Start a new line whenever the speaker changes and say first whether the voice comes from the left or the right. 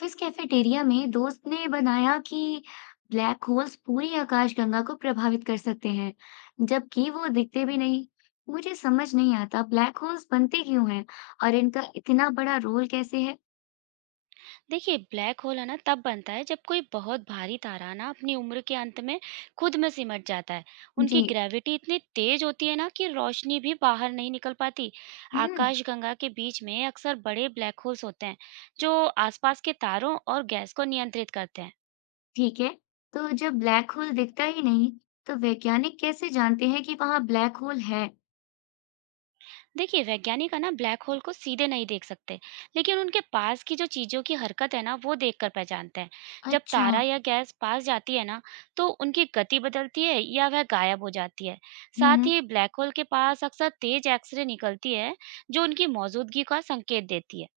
left: फिस cafeteria में दोस्त ने बनाया कि ब्लैक होल्स पूरी आकाशगंगा को प्रभावित कर सकते हैं, जबकि वो दिखते भी नहीं। मुझे समझ नहीं आता ब्लैक होल्स बनते क्यों हैं और इनका इतना बड़ा रोल कैसे है?
right: देखिए, ब्लैक होल है ना तब बनता है जब कोई बहुत भारी तारा ना अपनी उम्र के अंत में खुद में सिमट जाता है।
left: जी,
right: उनकी ग्रेविटी इतनी तेज होती है ना कि रोशनी भी बाहर नहीं निकल पाती।
left: हम्म,
right: आकाश गंगा के बीच में अक्सर बड़े ब्लैक होल्स होते हैं जो आसपास के तारों और गैस को नियंत्रित करते हैं।
left: ठीक है। तो जब ब्लैक होल दिखता ही नहीं, तो वैज्ञानिक कैसे जानते हैं कि वहाँ ब्लैक होल है?
right: देखिए, वैज्ञानिक है ना ब्लैक होल को सीधे नहीं देख सकते, लेकिन उनके पास की जो चीजों की हरकत है ना वो देखकर पहचानते हैं। जब
left: अच्छा,
right: तारा या गैस पास जाती है ना तो उनकी गति बदलती है या वह गायब हो जाती है। साथ
left: हम्म,
right: ही ब्लैक होल के पास अक्सर तेज एक्सरे निकलती है जो उनकी मौजूदगी का संकेत देती है।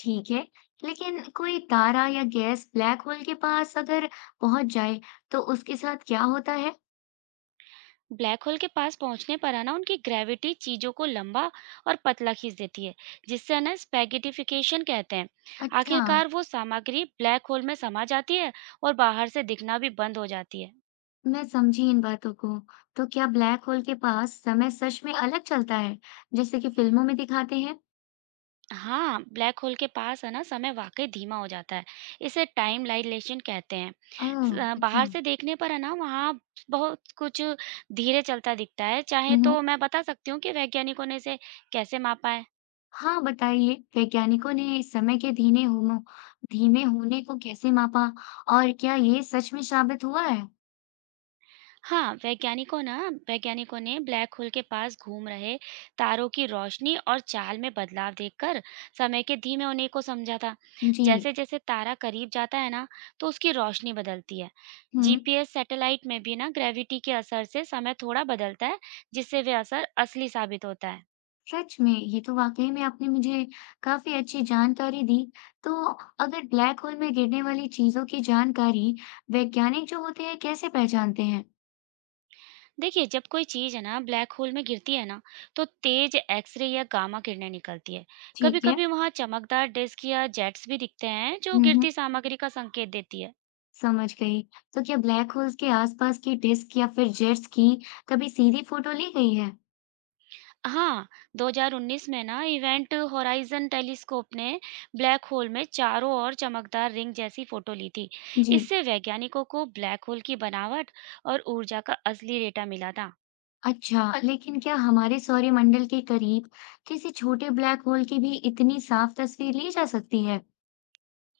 left: ठीक है। लेकिन कोई तारा या गैस ब्लैक होल के पास अगर पहुंच जाए, तो उसके साथ क्या होता है?
right: ब्लैक होल के पास पहुंचने पर है ना उनकी ग्रेविटी चीजों को लंबा और पतला खींच देती है, जिससे है ना स्पैगेटिफिकेशन कहते हैं।
left: अच्छा,
right: आखिरकार वो सामग्री ब्लैक होल में समा जाती है और बाहर से दिखना भी बंद हो जाती है।
left: मैं समझी इन बातों को। तो क्या ब्लैक होल के पास समय सच में अलग चलता है, जैसे कि फिल्मों में दिखाते हैं?
right: हाँ, ब्लैक होल के पास है ना समय वाकई धीमा हो जाता है। इसे टाइम लाइलेशन कहते हैं।
left: ओह,
right: बाहर
left: अच्छा।
right: से देखने पर है ना वहाँ बहुत कुछ धीरे चलता दिखता है। चाहे
left: हम्म।
right: तो मैं बता सकती हूँ कि वैज्ञानिकों ने इसे कैसे मापा है।
left: हाँ, बताइए, वैज्ञानिकों ने समय के धीमे होने को कैसे मापा और क्या ये सच में साबित हुआ है?
right: हाँ, वैज्ञानिकों ने ब्लैक होल के पास घूम रहे तारों की रोशनी और चाल में बदलाव देखकर समय के धीमे होने को समझा था।
left: जी,
right: जैसे जैसे तारा करीब जाता है ना, तो उसकी रोशनी बदलती है।
left: हम्म,
right: जीपीएस सैटेलाइट में भी ना ग्रेविटी के असर से समय थोड़ा बदलता है, जिससे वे असर असली साबित होता है।
left: सच में ये तो वाकई में आपने मुझे काफी अच्छी जानकारी दी। तो अगर ब्लैक होल में गिरने वाली चीजों की जानकारी वैज्ञानिक जो होते हैं कैसे पहचानते हैं?
right: देखिए, जब कोई चीज़ है ना ब्लैक होल में गिरती है ना तो तेज एक्सरे या गामा किरणें निकलती है। कभी
left: ठीक है।
right: कभी वहां चमकदार डिस्क या जेट्स भी दिखते हैं जो
left: हम्म,
right: गिरती सामग्री का संकेत देती है।
left: समझ गई। तो क्या ब्लैक होल्स के आसपास की डिस्क या फिर जेट्स की कभी सीधी फोटो ली गई है?
right: हाँ, 2019 में ना इवेंट होराइजन टेलीस्कोप ने ब्लैक होल में चारों ओर चमकदार रिंग जैसी फोटो ली थी।
left: जी।
right: इससे वैज्ञानिकों को ब्लैक होल की बनावट और ऊर्जा का असली डेटा मिला था।
left: अच्छा, लेकिन क्या हमारे सौरमंडल के करीब किसी छोटे ब्लैक होल की भी इतनी साफ तस्वीर ली जा सकती है?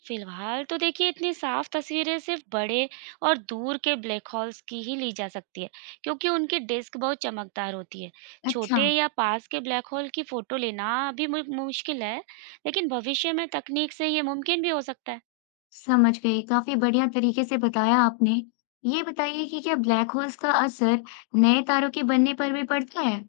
right: फिलहाल तो देखिए इतनी साफ तस्वीरें सिर्फ बड़े और दूर के ब्लैक होल्स की ही ली जा सकती है, क्योंकि उनकी डिस्क बहुत चमकदार होती है।
left: अच्छा,
right: छोटे या पास के ब्लैक होल की फोटो लेना अभी मुश्किल है, लेकिन भविष्य में तकनीक से ये मुमकिन भी हो सकता है।
left: समझ गई। काफी बढ़िया तरीके से बताया आपने। ये बताइए कि क्या ब्लैक होल्स का असर नए तारों के बनने पर भी पड़ता है?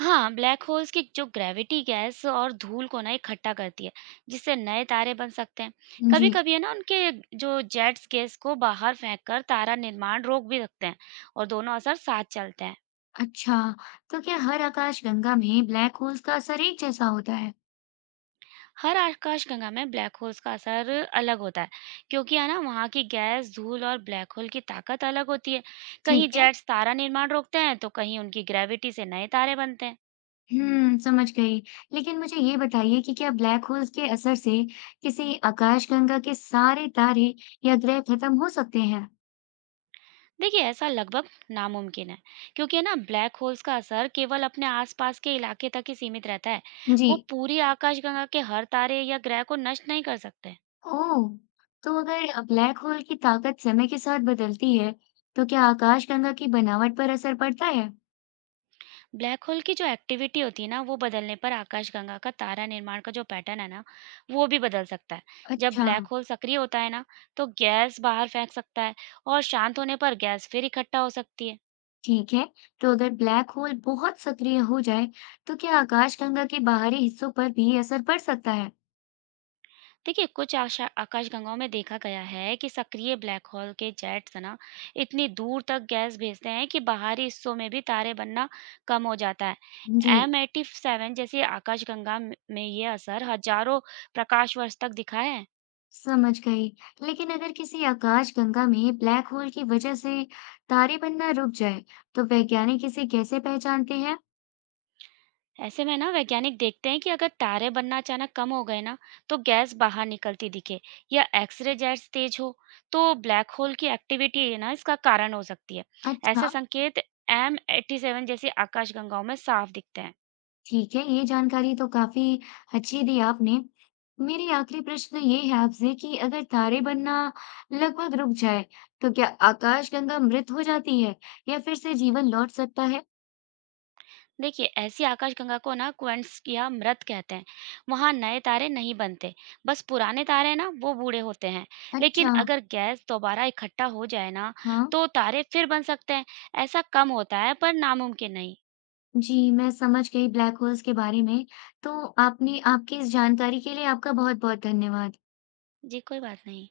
right: हाँ, ब्लैक होल्स की जो ग्रेविटी गैस और धूल को ना इकट्ठा करती है, जिससे नए तारे बन सकते हैं। कभी
left: जी।
right: कभी है ना उनके जो जेट्स गैस को बाहर फेंक कर तारा निर्माण रोक भी सकते हैं, और दोनों असर साथ चलते हैं।
left: अच्छा, तो क्या हर आकाश गंगा में ब्लैक होल्स का असर एक जैसा होता है?
right: हर आकाशगंगा में ब्लैक होल्स का असर अलग होता है, क्योंकि है ना वहाँ की गैस धूल और ब्लैक होल की ताकत अलग होती है। कहीं
left: ठीक है।
right: जेट्स तारा निर्माण रोकते हैं तो कहीं उनकी ग्रेविटी से नए तारे बनते हैं।
left: हुँ, समझ गई। लेकिन मुझे ये बताइए कि क्या ब्लैक होल्स के असर से किसी आकाशगंगा के सारे तारे या ग्रह खत्म हो सकते हैं?
right: देखिए, ऐसा लगभग नामुमकिन है, क्योंकि है ना ब्लैक होल्स का असर केवल अपने आसपास के इलाके तक ही सीमित रहता है।
left: जी।
right: वो पूरी आकाशगंगा के हर तारे या ग्रह को नष्ट नहीं कर सकते।
left: ओह! तो अगर ब्लैक होल की ताकत समय के साथ बदलती है, तो क्या आकाशगंगा की बनावट पर असर पड़ता है?
right: ब्लैक होल की जो एक्टिविटी होती है ना, वो बदलने पर आकाशगंगा का तारा निर्माण का जो पैटर्न है ना, वो भी बदल सकता है। जब
left: अच्छा,
right: ब्लैक होल सक्रिय होता है ना, तो गैस बाहर फेंक सकता है और शांत होने पर गैस फिर इकट्ठा हो सकती है।
left: ठीक है। तो अगर ब्लैक होल बहुत सक्रिय हो जाए, तो क्या आकाशगंगा के बाहरी हिस्सों पर भी असर पड़ सकता है?
right: देखिए, कुछ आशा आकाशगंगाओं में देखा गया है कि सक्रिय ब्लैक होल के जेट्स ना इतनी दूर तक गैस भेजते हैं कि बाहरी हिस्सों में भी तारे बनना कम हो जाता
left: जी।
right: है। एम 87 जैसी आकाशगंगा में ये असर हजारों प्रकाश वर्ष तक दिखा है।
left: समझ गई। लेकिन अगर किसी आकाशगंगा में ब्लैक होल की वजह से तारे बनना रुक जाए तो वैज्ञानिक इसे कैसे पहचानते हैं?
right: ऐसे में ना वैज्ञानिक देखते हैं कि अगर तारे बनना अचानक कम हो गए ना तो गैस बाहर निकलती दिखे या एक्सरे जैस तेज हो तो ब्लैक होल की एक्टिविटी है ना इसका कारण हो सकती है। ऐसे
left: अच्छा।
right: संकेत M87 जैसी आकाशगंगाओं में साफ दिखते हैं।
left: ठीक है, ये जानकारी तो काफी अच्छी दी आपने। मेरी आखिरी प्रश्न ये है आपसे कि अगर तारे बनना लगभग रुक जाए तो क्या आकाशगंगा मृत हो जाती है या फिर से जीवन लौट सकता है?
right: देखिए, ऐसी आकाशगंगा को ना क्वेंट्स या मृत कहते हैं। वहाँ नए तारे नहीं बनते, बस पुराने तारे हैं ना वो बूढ़े होते हैं। लेकिन
left: अच्छा,
right: अगर गैस दोबारा इकट्ठा हो जाए ना
left: हाँ,
right: तो तारे फिर बन सकते हैं। ऐसा कम होता है पर नामुमकिन नहीं।
left: जी, मैं समझ गई ब्लैक होल्स के बारे में। तो आपने आपकी इस जानकारी के लिए आपका बहुत बहुत धन्यवाद।
right: जी, कोई बात नहीं।